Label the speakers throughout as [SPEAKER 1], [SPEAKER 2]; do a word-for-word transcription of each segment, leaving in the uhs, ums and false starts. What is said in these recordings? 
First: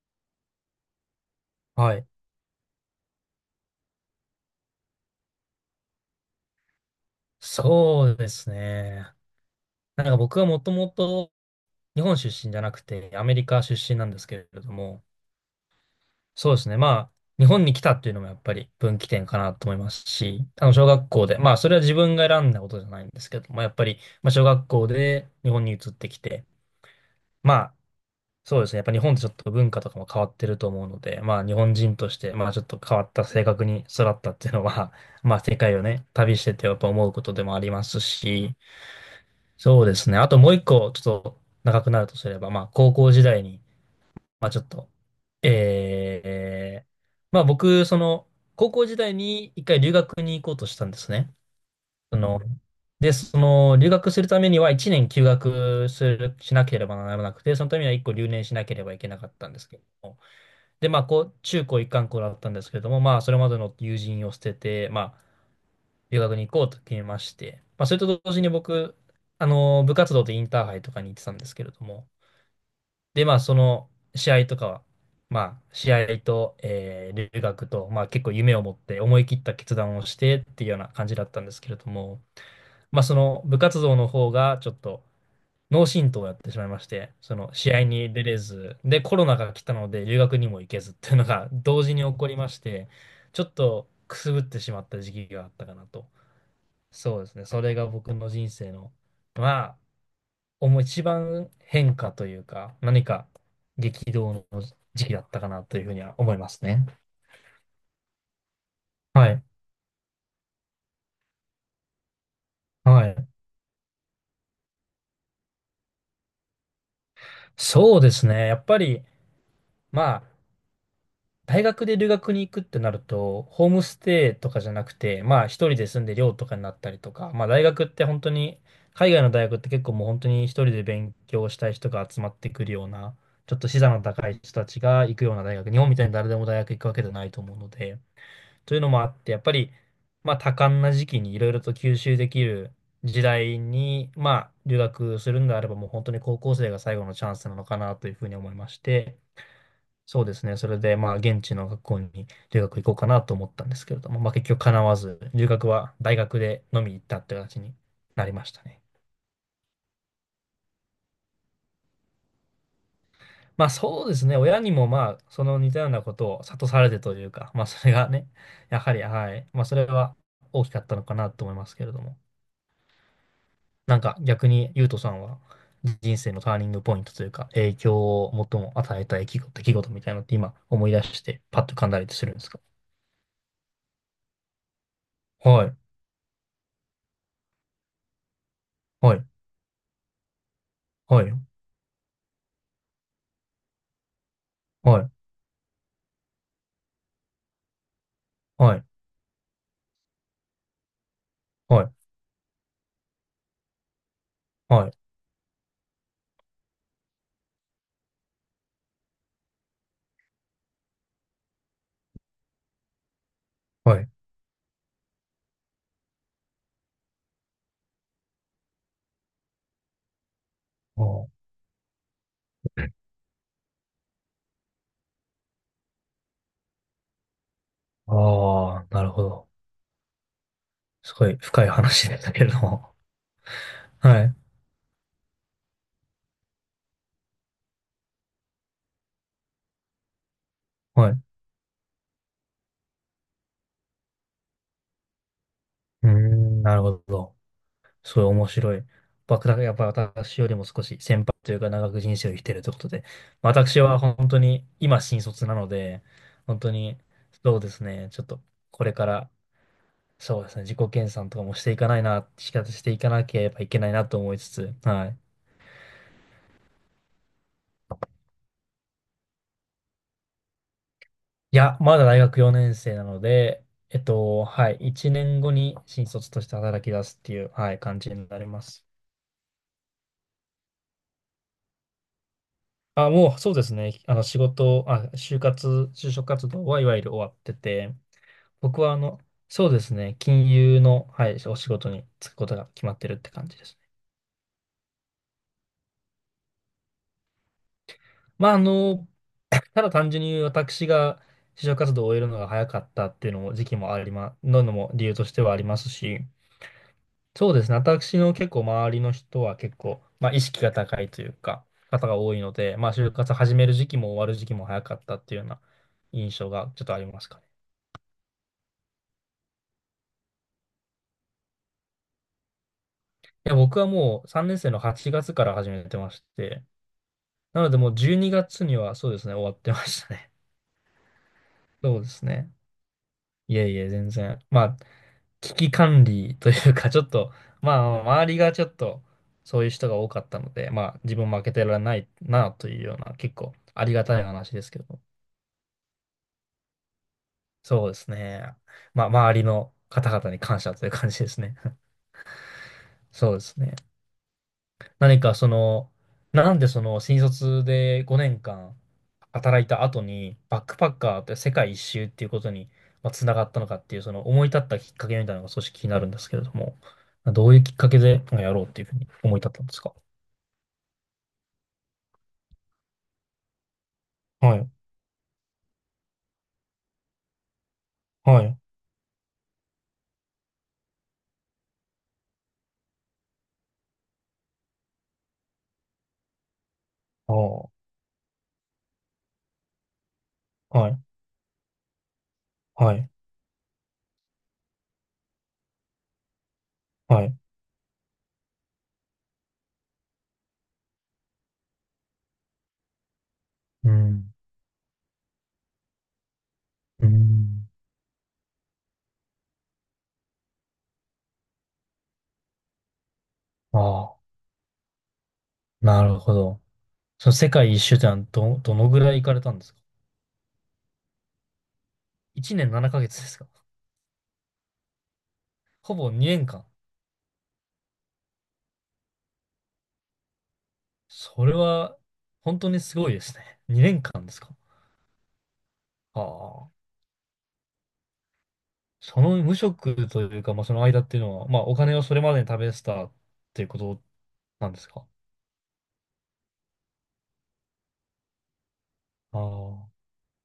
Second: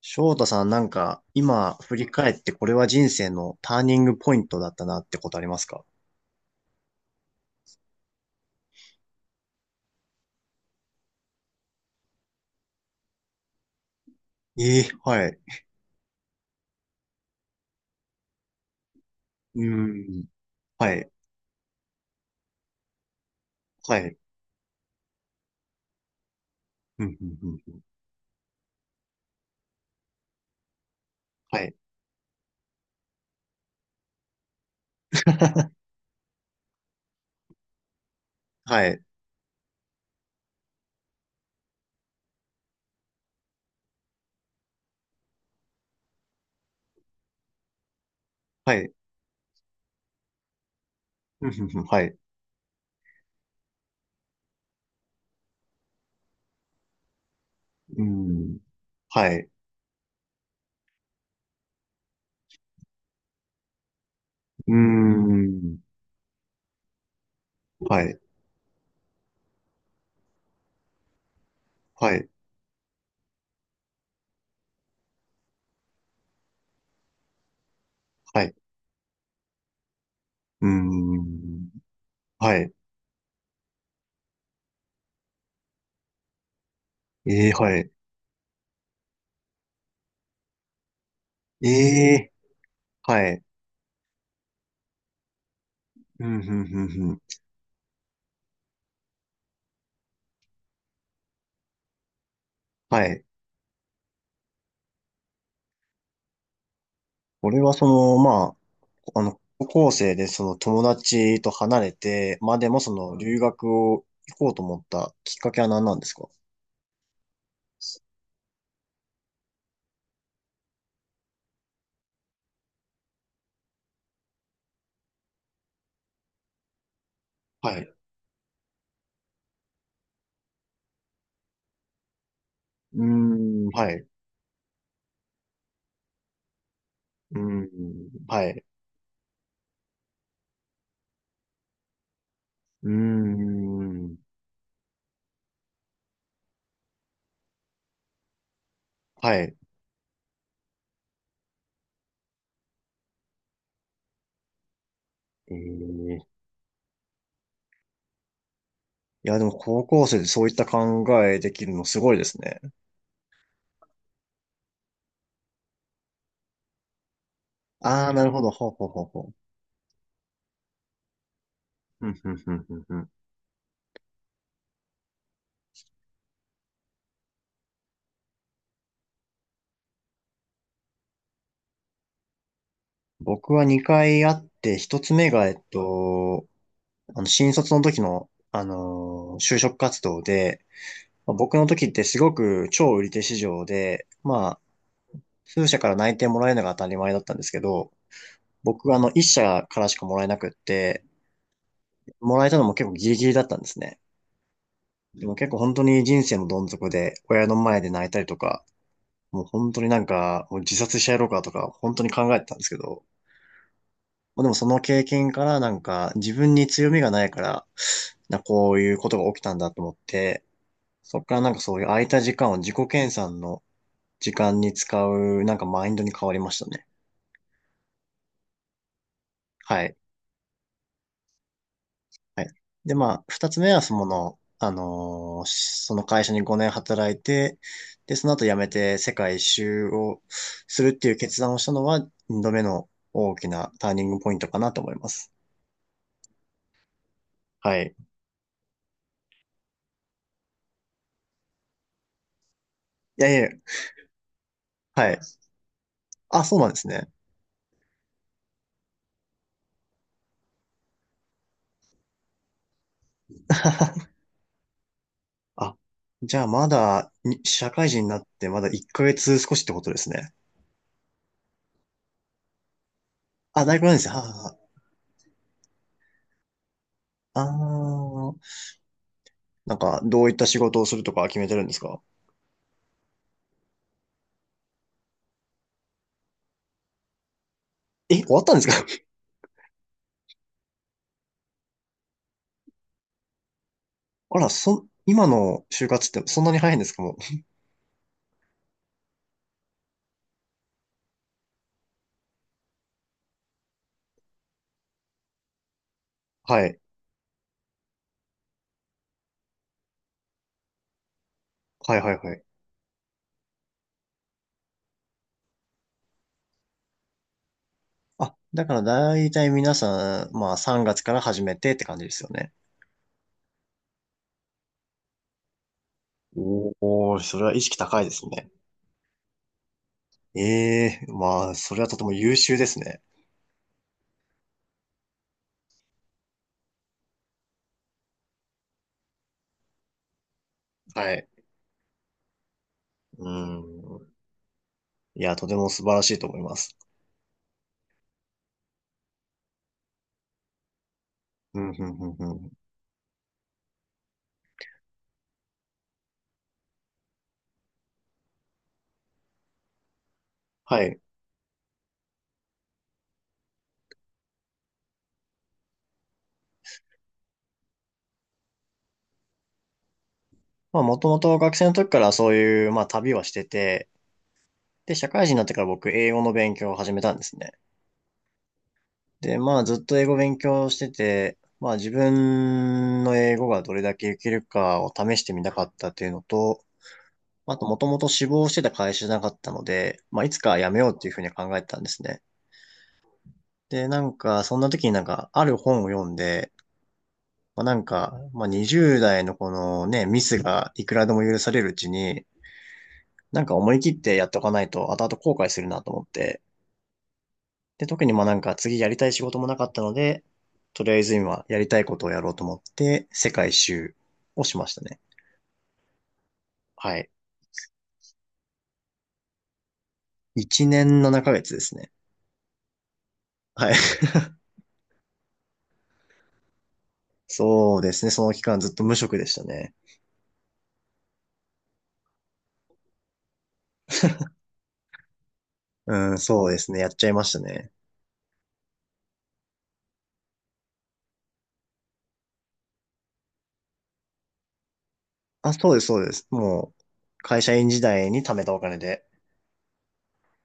[SPEAKER 1] 翔太さん、なんか、今振
[SPEAKER 2] は
[SPEAKER 1] り
[SPEAKER 2] い。
[SPEAKER 1] 返ってこれは人生のターニングポイントだったなってことありますか？
[SPEAKER 2] そうですね。なんか僕はもともと日本出身じゃなくてアメリカ出身なんですけれど
[SPEAKER 1] ええ
[SPEAKER 2] も、
[SPEAKER 1] はい。
[SPEAKER 2] そうですね。まあ、日本に来たっていうのもやっぱり分岐点かな
[SPEAKER 1] う
[SPEAKER 2] と思います
[SPEAKER 1] ん。
[SPEAKER 2] し、あの、小
[SPEAKER 1] は
[SPEAKER 2] 学
[SPEAKER 1] い。
[SPEAKER 2] 校で、まあ、それは自分が選んだことじゃないんですけども、やっぱ
[SPEAKER 1] は
[SPEAKER 2] り、
[SPEAKER 1] い。
[SPEAKER 2] まあ、小学校で日本に移ってきて、
[SPEAKER 1] うん、うん、うん
[SPEAKER 2] ま
[SPEAKER 1] う
[SPEAKER 2] あ、
[SPEAKER 1] ん。
[SPEAKER 2] そうですね。やっぱ日本ってちょっと文化とかも変わってると思うので、まあ、日
[SPEAKER 1] は
[SPEAKER 2] 本
[SPEAKER 1] い。
[SPEAKER 2] 人として、まあ、ちょっと変わった性格に育ったっていうのは、まあ、世界 をね、旅しててやっぱ思うことでもありますし、
[SPEAKER 1] はい。
[SPEAKER 2] そうですね。あともう一個、ちょっと長くなるとすれば、まあ、高校時代に、まあ、ちょっと、えー、まあ、僕、その、高
[SPEAKER 1] は
[SPEAKER 2] 校
[SPEAKER 1] い。
[SPEAKER 2] 時代に一回留学に行こうとしたんですね。
[SPEAKER 1] うん、うん、うんはい。
[SPEAKER 2] その、で、その、留学するためには一年休学する、しなければならなくて、そのためには
[SPEAKER 1] う
[SPEAKER 2] 一個留年し
[SPEAKER 1] ん。
[SPEAKER 2] なければいけなか
[SPEAKER 1] は
[SPEAKER 2] った
[SPEAKER 1] い。
[SPEAKER 2] んですけども。で、まあ、こう、中高一貫校だったんですけれども、まあ、それまでの友人を捨て
[SPEAKER 1] う
[SPEAKER 2] て、まあ、
[SPEAKER 1] ん。
[SPEAKER 2] 留学に行こうと決めまして、まあ、それ
[SPEAKER 1] は
[SPEAKER 2] と
[SPEAKER 1] い。
[SPEAKER 2] 同時に僕、あの、部活動でインターハイとかに行ってたんですけれども、
[SPEAKER 1] はい。
[SPEAKER 2] で、まあ、その試合とかは、まあ、試合と、えー留学と、まあ、結構
[SPEAKER 1] はい。
[SPEAKER 2] 夢を持って思い切った決断をしてってい
[SPEAKER 1] う
[SPEAKER 2] うような感じだったんです
[SPEAKER 1] ん。
[SPEAKER 2] けれども、
[SPEAKER 1] はい。
[SPEAKER 2] まあ、その部活動の方がちょっと脳震盪をやってしまいまして、そ
[SPEAKER 1] ええ
[SPEAKER 2] の試
[SPEAKER 1] は
[SPEAKER 2] 合
[SPEAKER 1] い。
[SPEAKER 2] に出れず、で、コロナが来たので留学にも行けずっていうのが
[SPEAKER 1] え
[SPEAKER 2] 同時に起こ
[SPEAKER 1] え
[SPEAKER 2] りまして、
[SPEAKER 1] は
[SPEAKER 2] ち
[SPEAKER 1] い。
[SPEAKER 2] ょっとくすぶってしまった時期があったかなと。
[SPEAKER 1] うん、うん、うん、うん。
[SPEAKER 2] そうですね。それが僕の人生の、まあ、思う一番変化というか、
[SPEAKER 1] は
[SPEAKER 2] 何
[SPEAKER 1] い。
[SPEAKER 2] か激動の時期だったかなというふうには思いますね。
[SPEAKER 1] 俺はその、まあ、あ
[SPEAKER 2] は
[SPEAKER 1] の、
[SPEAKER 2] い。
[SPEAKER 1] 高校生でその友達と離れて、まあでもそ
[SPEAKER 2] は
[SPEAKER 1] の
[SPEAKER 2] い。
[SPEAKER 1] 留学を行こうと思ったきっかけは何なんですか？
[SPEAKER 2] そうですね。やっぱり、まあ、大学で留学に行くってなると、ホームステイとかじゃなくて、まあ、一人で住んで寮とかになったりとか、まあ、大
[SPEAKER 1] はい。
[SPEAKER 2] 学っ
[SPEAKER 1] う
[SPEAKER 2] て本当に、海外の大学って結構もう本当に一人で勉強したい人が集まってくるよう
[SPEAKER 1] ー
[SPEAKER 2] な、ちょっと
[SPEAKER 1] ん、
[SPEAKER 2] 資
[SPEAKER 1] は
[SPEAKER 2] 産
[SPEAKER 1] い。
[SPEAKER 2] の
[SPEAKER 1] う
[SPEAKER 2] 高い人たちが行くような大学、日本みたいに誰でも大学行くわけじゃない
[SPEAKER 1] ー
[SPEAKER 2] と思う
[SPEAKER 1] ん、
[SPEAKER 2] ので、
[SPEAKER 1] はい。
[SPEAKER 2] というのもあって、やっぱり、まあ、多感な時期にいろいろと吸収できる
[SPEAKER 1] うー
[SPEAKER 2] 時代に、
[SPEAKER 1] ん、
[SPEAKER 2] まあ、留学するんであれば、もう本当に高校生が最後のチャンスなのかなというふうに思いまして、
[SPEAKER 1] はい。
[SPEAKER 2] そうですね。それで、まあ、現地の学校に留学行こうかなと思ったんですけれども、まあ、結局叶わず、留
[SPEAKER 1] えー、
[SPEAKER 2] 学は大
[SPEAKER 1] い
[SPEAKER 2] 学でのみ行ったという形になりましたね。
[SPEAKER 1] や、でも高校生でそういった考えできるのすごいですね。
[SPEAKER 2] まあ、そうですね。親にも、まあ、その似たようなことを諭されてというか、まあ、それ
[SPEAKER 1] あ
[SPEAKER 2] が
[SPEAKER 1] あ、な
[SPEAKER 2] ね、
[SPEAKER 1] るほど。ほう
[SPEAKER 2] や
[SPEAKER 1] ほう
[SPEAKER 2] は
[SPEAKER 1] ほ
[SPEAKER 2] り、
[SPEAKER 1] うほ
[SPEAKER 2] は
[SPEAKER 1] う。
[SPEAKER 2] い。まあ、それは大きかったのかなと思いますけれど
[SPEAKER 1] ふん
[SPEAKER 2] も。
[SPEAKER 1] ふんふんふんふん。
[SPEAKER 2] なんか逆に、ゆうとさんは人生のターニングポイントというか、影響を最も与えた出来事、出来事みたいなのって今思い出して、パッと噛んだりするんですか？
[SPEAKER 1] 僕はにかいあって、ひとつめが、えっ
[SPEAKER 2] はい、
[SPEAKER 1] と、あの、新卒の時の、あ
[SPEAKER 2] はい、
[SPEAKER 1] のー就職活動で、
[SPEAKER 2] はい、
[SPEAKER 1] まあ僕の時ってすごく超売り手市場で、まあ、
[SPEAKER 2] はい、
[SPEAKER 1] 数社から内定もらえるのが当たり前だったんですけど、
[SPEAKER 2] はい、
[SPEAKER 1] 僕はあの、一社からしかもらえなくって、
[SPEAKER 2] はい、
[SPEAKER 1] もらえたのも結構ギリギリだったんですね。
[SPEAKER 2] はい、
[SPEAKER 1] でも結構本当に人生のどん底で、親の前で泣いたりとか、もう本当になんか、もう自殺してやろうかとか、本当に考えてたんですけど、
[SPEAKER 2] はい。
[SPEAKER 1] まあでもその経験からなんか、自分に強みがないから、な、こういうことが起きたんだと思って、そこ
[SPEAKER 2] あ
[SPEAKER 1] からなんかそういう空いた時間を自己研鑽の時間に使う、なんかマインドに変わりましたね。
[SPEAKER 2] あ、あーなるほど。
[SPEAKER 1] はい。
[SPEAKER 2] すごい深い話でした
[SPEAKER 1] は
[SPEAKER 2] け
[SPEAKER 1] い。
[SPEAKER 2] れども。
[SPEAKER 1] で、まあ、ふたつめはそ
[SPEAKER 2] はい、
[SPEAKER 1] の、あのーしその会社にごねん働いて、で、その後辞めて世界一周をするって
[SPEAKER 2] は
[SPEAKER 1] い
[SPEAKER 2] い。
[SPEAKER 1] う
[SPEAKER 2] う
[SPEAKER 1] 決断をしたのは、にどめの大きなターニングポイントかなと思います。
[SPEAKER 2] ーん、なるほど。
[SPEAKER 1] はい。
[SPEAKER 2] すごい面白い。僕だからやっぱ私よりも少し先輩というか長く人生を生きてるということで、
[SPEAKER 1] いやいや、
[SPEAKER 2] まあ私は本当に今
[SPEAKER 1] はい。
[SPEAKER 2] 新卒なので、
[SPEAKER 1] あ、そ
[SPEAKER 2] 本
[SPEAKER 1] うなん
[SPEAKER 2] 当
[SPEAKER 1] です
[SPEAKER 2] に
[SPEAKER 1] ね。
[SPEAKER 2] そうですね、ちょっとこれからそうですね、自己研鑽とかもしていかないな、仕方していかなければいけないな と思いつつ、はい。
[SPEAKER 1] あ、じゃあまだに、社会人になってまだいっかげつ少しってことですね。
[SPEAKER 2] いや、まだ大学よねん生なので、
[SPEAKER 1] あ、大学なんで
[SPEAKER 2] えっ
[SPEAKER 1] すね。はあ、
[SPEAKER 2] と、
[SPEAKER 1] は
[SPEAKER 2] はい、いちねんごに新卒として働き出すって
[SPEAKER 1] あ、
[SPEAKER 2] い
[SPEAKER 1] あ
[SPEAKER 2] う、はい、感じに
[SPEAKER 1] ー、
[SPEAKER 2] なります。
[SPEAKER 1] なんか、どういった仕事をするとか決めてるんですか？
[SPEAKER 2] あ、もうそうですね、あの仕事、あ、就活、就職活動はいわゆる終わってて、
[SPEAKER 1] え、終わったんですか？
[SPEAKER 2] 僕はあ の、そうですね、金融の、はい、お仕事に就くことが決まってるって感じですね。
[SPEAKER 1] あら、そ、今の就活ってそんなに早いんですかもう。
[SPEAKER 2] まあ、あの、ただ単純に私が就職活動を終えるのが早かったっていうのも時期もありま、ののも理由としてはありますし、
[SPEAKER 1] はい。
[SPEAKER 2] そうですね、私の結構周りの人は結構、まあ、意識が高いというか、
[SPEAKER 1] はい
[SPEAKER 2] 方
[SPEAKER 1] は
[SPEAKER 2] が
[SPEAKER 1] いは
[SPEAKER 2] 多い
[SPEAKER 1] い。
[SPEAKER 2] ので、まあ、就活始める時期も終わる時期も早かったっていうような印象がちょっとありますかね。
[SPEAKER 1] あ、だから大体皆さん、まあさんがつから始めてって感じですよね。
[SPEAKER 2] いや、僕はもうさんねん生のはちがつから始めてまして、
[SPEAKER 1] おー、それは意
[SPEAKER 2] なの
[SPEAKER 1] 識
[SPEAKER 2] でもう
[SPEAKER 1] 高いで
[SPEAKER 2] 12
[SPEAKER 1] すね。
[SPEAKER 2] 月にがつにはそうですね、終わってましたね。
[SPEAKER 1] ええ、まあ、それ はと
[SPEAKER 2] そう
[SPEAKER 1] て
[SPEAKER 2] で
[SPEAKER 1] も
[SPEAKER 2] す
[SPEAKER 1] 優
[SPEAKER 2] ね。
[SPEAKER 1] 秀ですね。
[SPEAKER 2] いえいえ、全然。まあ、危機管理というか、ちょっと、まあ、周りがちょっと、そういう人が多かったので、まあ、
[SPEAKER 1] は
[SPEAKER 2] 自
[SPEAKER 1] い。
[SPEAKER 2] 分負けてられないなというような、
[SPEAKER 1] う
[SPEAKER 2] 結構ありが
[SPEAKER 1] ん。
[SPEAKER 2] たい話ですけど、
[SPEAKER 1] いや、とても素晴らしいと思います。
[SPEAKER 2] そうですね。まあ、周りの方々に感謝という感じですね。
[SPEAKER 1] うん、うん、うん、うん。
[SPEAKER 2] そうですね。何かその、なんでその新卒でごねんかん働いた後にバック
[SPEAKER 1] は
[SPEAKER 2] パッ
[SPEAKER 1] い。
[SPEAKER 2] カーって世界一周っていうことにまあつながったのかっていうその思い立ったきっかけみたいなのが少し気になるんですけれども、どういうきっかけでまあやろうっていうふうに思い立ったんですか？
[SPEAKER 1] まあ、もともと学生の時からそういう、まあ、旅はしてて、
[SPEAKER 2] はい、
[SPEAKER 1] で、社会人になってから僕、英語の勉強を始めたんですね。
[SPEAKER 2] はい、
[SPEAKER 1] で、まあずっと英語勉強してて、まあ自分の英語がどれだけいけるかを試してみたかったっていうのと、
[SPEAKER 2] あ
[SPEAKER 1] まあと
[SPEAKER 2] あ、
[SPEAKER 1] もともと志望してた会社じゃなかったので、まあいつか辞め
[SPEAKER 2] は
[SPEAKER 1] ようっ
[SPEAKER 2] い、
[SPEAKER 1] ていうふうに考えてたんですね。
[SPEAKER 2] はい、
[SPEAKER 1] で、なんかそんな時になんかある本を読んで、
[SPEAKER 2] はい。
[SPEAKER 1] まあなんか、まあにじゅう代のこのね、ミスがいくらでも許されるうちに、なんか思い切
[SPEAKER 2] う
[SPEAKER 1] ってやっ
[SPEAKER 2] ん、
[SPEAKER 1] ておかないと後々後悔するなと思って、
[SPEAKER 2] うん。
[SPEAKER 1] で、特にまあなんか次やりたい仕事もなかったので、とりあえず今やりたいことをやろうと思って、世界一周
[SPEAKER 2] あ
[SPEAKER 1] をしましたね。
[SPEAKER 2] あ、なるほど。
[SPEAKER 1] はい。
[SPEAKER 2] その世界一周ってのはど、どのぐらい行かれたんですか？
[SPEAKER 1] いちねんななかげつですね。
[SPEAKER 2] いち 年ななかげつですか？
[SPEAKER 1] はい。
[SPEAKER 2] ほぼにねんかん。
[SPEAKER 1] そうですね。その期間ずっと無職でしたね。
[SPEAKER 2] それは本当にすごいですね。にねんかんですか。
[SPEAKER 1] うん、
[SPEAKER 2] あ
[SPEAKER 1] そうですね。や
[SPEAKER 2] あ。
[SPEAKER 1] っちゃいましたね。
[SPEAKER 2] その無職というか、まあ、その間っていうのは、まあ、お金をそれまでに食べてたっていうことなんですか。
[SPEAKER 1] あ、そうです、そうです。もう、会社員時代に貯めたお金で。
[SPEAKER 2] ああ。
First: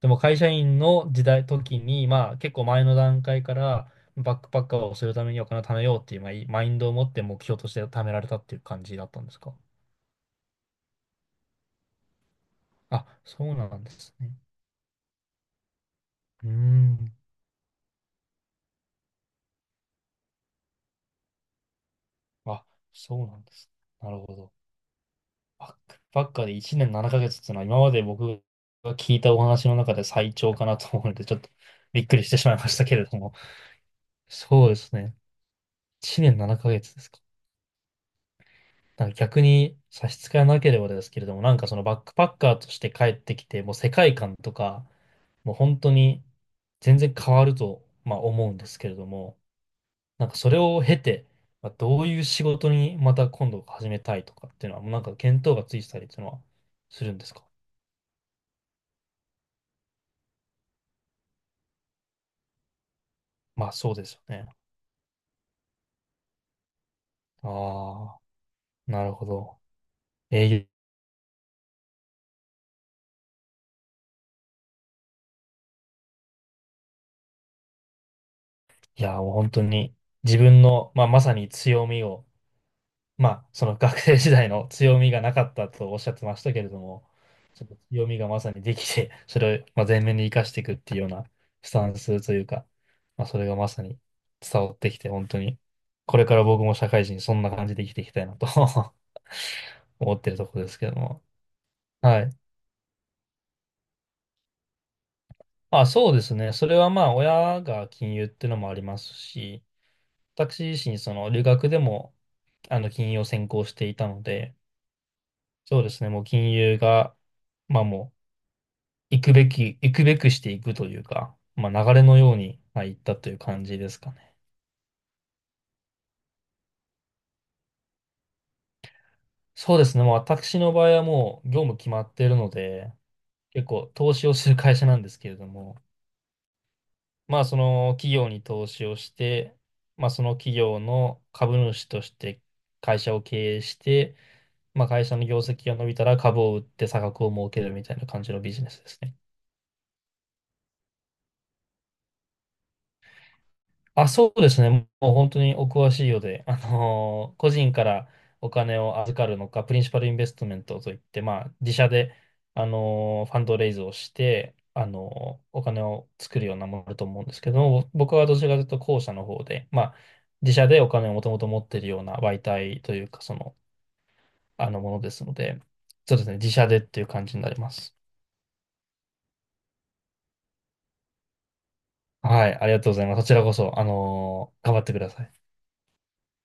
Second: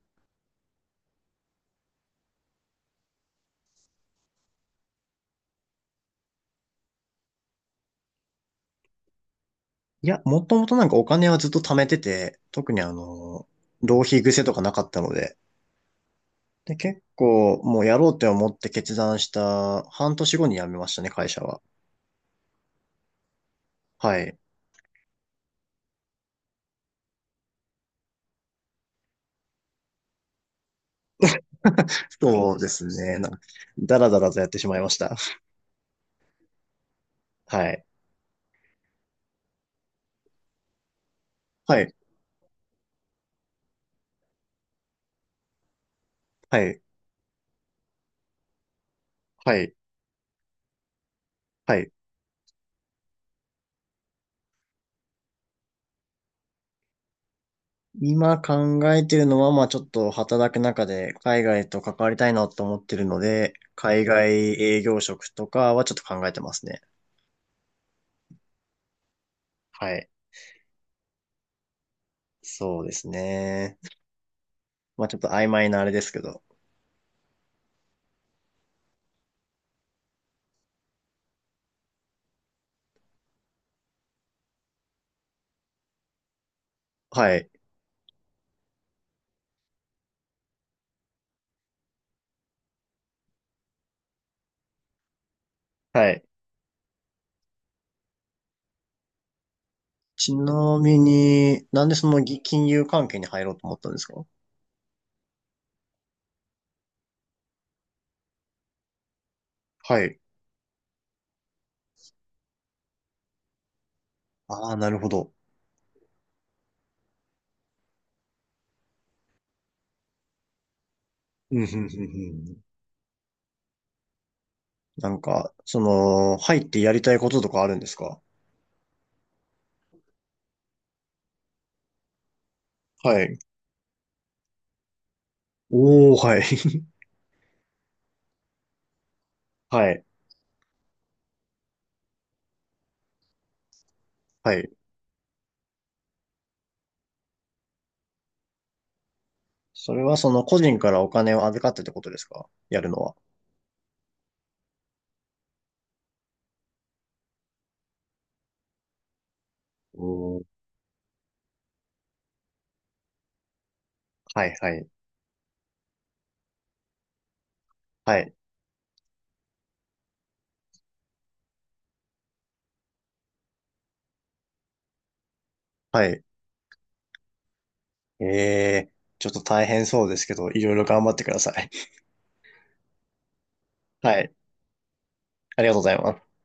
[SPEAKER 2] でも会社員の時代、時に、まあ、結構前の段階から、バックパッカーをするためにお金を貯めようっていう、まあ、いマインドを持って目標として貯められたっていう感じだったんですか。
[SPEAKER 1] いや、もともとなんかお金はずっと貯めてて、特にあ
[SPEAKER 2] あ、そ
[SPEAKER 1] の、
[SPEAKER 2] うなんで
[SPEAKER 1] 浪
[SPEAKER 2] す
[SPEAKER 1] 費
[SPEAKER 2] ね。
[SPEAKER 1] 癖とかなかったので、
[SPEAKER 2] うー
[SPEAKER 1] で、結
[SPEAKER 2] ん。
[SPEAKER 1] 構、もうやろうって思って決断したはんとし後に辞めましたね、会社は。
[SPEAKER 2] あ、そうなんです。な
[SPEAKER 1] は
[SPEAKER 2] るほ
[SPEAKER 1] い。
[SPEAKER 2] ど。バックパッカーでいちねんななかげつっていうのは今まで僕が聞いたお話の中で最長かなと思うので、ちょっとびっくりしてし
[SPEAKER 1] そ
[SPEAKER 2] まい
[SPEAKER 1] う
[SPEAKER 2] ま
[SPEAKER 1] で
[SPEAKER 2] した
[SPEAKER 1] す
[SPEAKER 2] けれど
[SPEAKER 1] ね。ね。なん
[SPEAKER 2] も。
[SPEAKER 1] か、だらだらとやってし
[SPEAKER 2] そうで
[SPEAKER 1] まいま
[SPEAKER 2] す
[SPEAKER 1] し
[SPEAKER 2] ね。
[SPEAKER 1] た。
[SPEAKER 2] いちねんななかげつですか。
[SPEAKER 1] はい。
[SPEAKER 2] なんか逆に差し支えなければですけれども、なんかそ
[SPEAKER 1] は
[SPEAKER 2] の
[SPEAKER 1] い。
[SPEAKER 2] バックパッカーとして帰ってきて、もう世界観とか、もう本当に
[SPEAKER 1] はい。
[SPEAKER 2] 全然変わると、まあ、思うんですけれども、
[SPEAKER 1] はい。
[SPEAKER 2] なんかそれを経て、まあ、
[SPEAKER 1] はい。
[SPEAKER 2] どういう仕事にまた今度始めたいとかっていうのは、もうなんか見当がついてたりっていうのはするんですか？
[SPEAKER 1] 今考えてるのは、まあちょっと働く中で海外と関わりたいなと思ってるので、
[SPEAKER 2] まあそう
[SPEAKER 1] 海
[SPEAKER 2] ですよ
[SPEAKER 1] 外
[SPEAKER 2] ね。
[SPEAKER 1] 営業職とかはちょっと考えてますね。
[SPEAKER 2] ああ、なるほど。
[SPEAKER 1] はい。
[SPEAKER 2] えー
[SPEAKER 1] そうですね。まあちょっと曖昧なあれですけど。
[SPEAKER 2] いや、もう本当に自分の、まあ、まさに強みを、まあ、その学生時代の強みがなかったとおっしゃってましたけれども、
[SPEAKER 1] はい。
[SPEAKER 2] ちょっと強みがまさにできて、それを、まあ、前面に生かしていくっていうようなスタンスというか、まあ、それがまさに伝わってきて、本当に、
[SPEAKER 1] は
[SPEAKER 2] こ
[SPEAKER 1] い。
[SPEAKER 2] れから僕も社会人、そんな感じで生きていきたいなと 思って
[SPEAKER 1] ち
[SPEAKER 2] るところで
[SPEAKER 1] な
[SPEAKER 2] すけど
[SPEAKER 1] み
[SPEAKER 2] も。
[SPEAKER 1] に、なんでその
[SPEAKER 2] はい。
[SPEAKER 1] ぎ金融関係に入ろうと思ったんですか？
[SPEAKER 2] あ、そうですね。それはまあ、親が金融っていうのもありますし、
[SPEAKER 1] はい。
[SPEAKER 2] 私自身、その留学でも、あの、金融を専攻していたので、
[SPEAKER 1] ああ、なるほど。
[SPEAKER 2] そうですね、もう金融が、まあもう、行くべき、行くべくしていくというか、
[SPEAKER 1] うん、うん、
[SPEAKER 2] ま
[SPEAKER 1] うん、
[SPEAKER 2] あ流れのよう
[SPEAKER 1] うん。
[SPEAKER 2] に、まあ、行ったという感じですかね。
[SPEAKER 1] なんか、その、入ってやりたいこととかあるんですか？
[SPEAKER 2] そうですね、もう私の場合はもう業務決まっているので、
[SPEAKER 1] はい。
[SPEAKER 2] 結構投資をする会社なんですけれども、
[SPEAKER 1] おー、はい。
[SPEAKER 2] まあその企業に投資をして、
[SPEAKER 1] はい。
[SPEAKER 2] まあその企業の株主として会社を経営して、
[SPEAKER 1] はい。
[SPEAKER 2] まあ、会社の業績が伸びたら株を売って差額を儲けるみたいな感じのビジネスですね。
[SPEAKER 1] それはその個人からお金を預かってってことですか、やるのは？
[SPEAKER 2] あ、そうですね。もう本当にお詳しいようで、あのー個人からお金を預かるのか、プリンシパルインベス
[SPEAKER 1] おー、
[SPEAKER 2] トメントといって、まあ、自社で、あのーファンドレイズをし
[SPEAKER 1] は
[SPEAKER 2] て、
[SPEAKER 1] い、はい。
[SPEAKER 2] あのーお金を作るようなものだと思うんですけども、僕
[SPEAKER 1] は
[SPEAKER 2] は
[SPEAKER 1] い。
[SPEAKER 2] どちらかというと後者の方で、まあ、自社でお金をもともと持っているような媒体というか、その、あのものですので、
[SPEAKER 1] は
[SPEAKER 2] そう
[SPEAKER 1] い。
[SPEAKER 2] ですね、自社でっていう感じになります。
[SPEAKER 1] ええー、ちょっと大変そうですけど、いろいろ頑張ってください。
[SPEAKER 2] はい、ありがとうございます。こちらこそ、あ
[SPEAKER 1] はい。
[SPEAKER 2] のー頑張ってください。
[SPEAKER 1] ありがとうございます。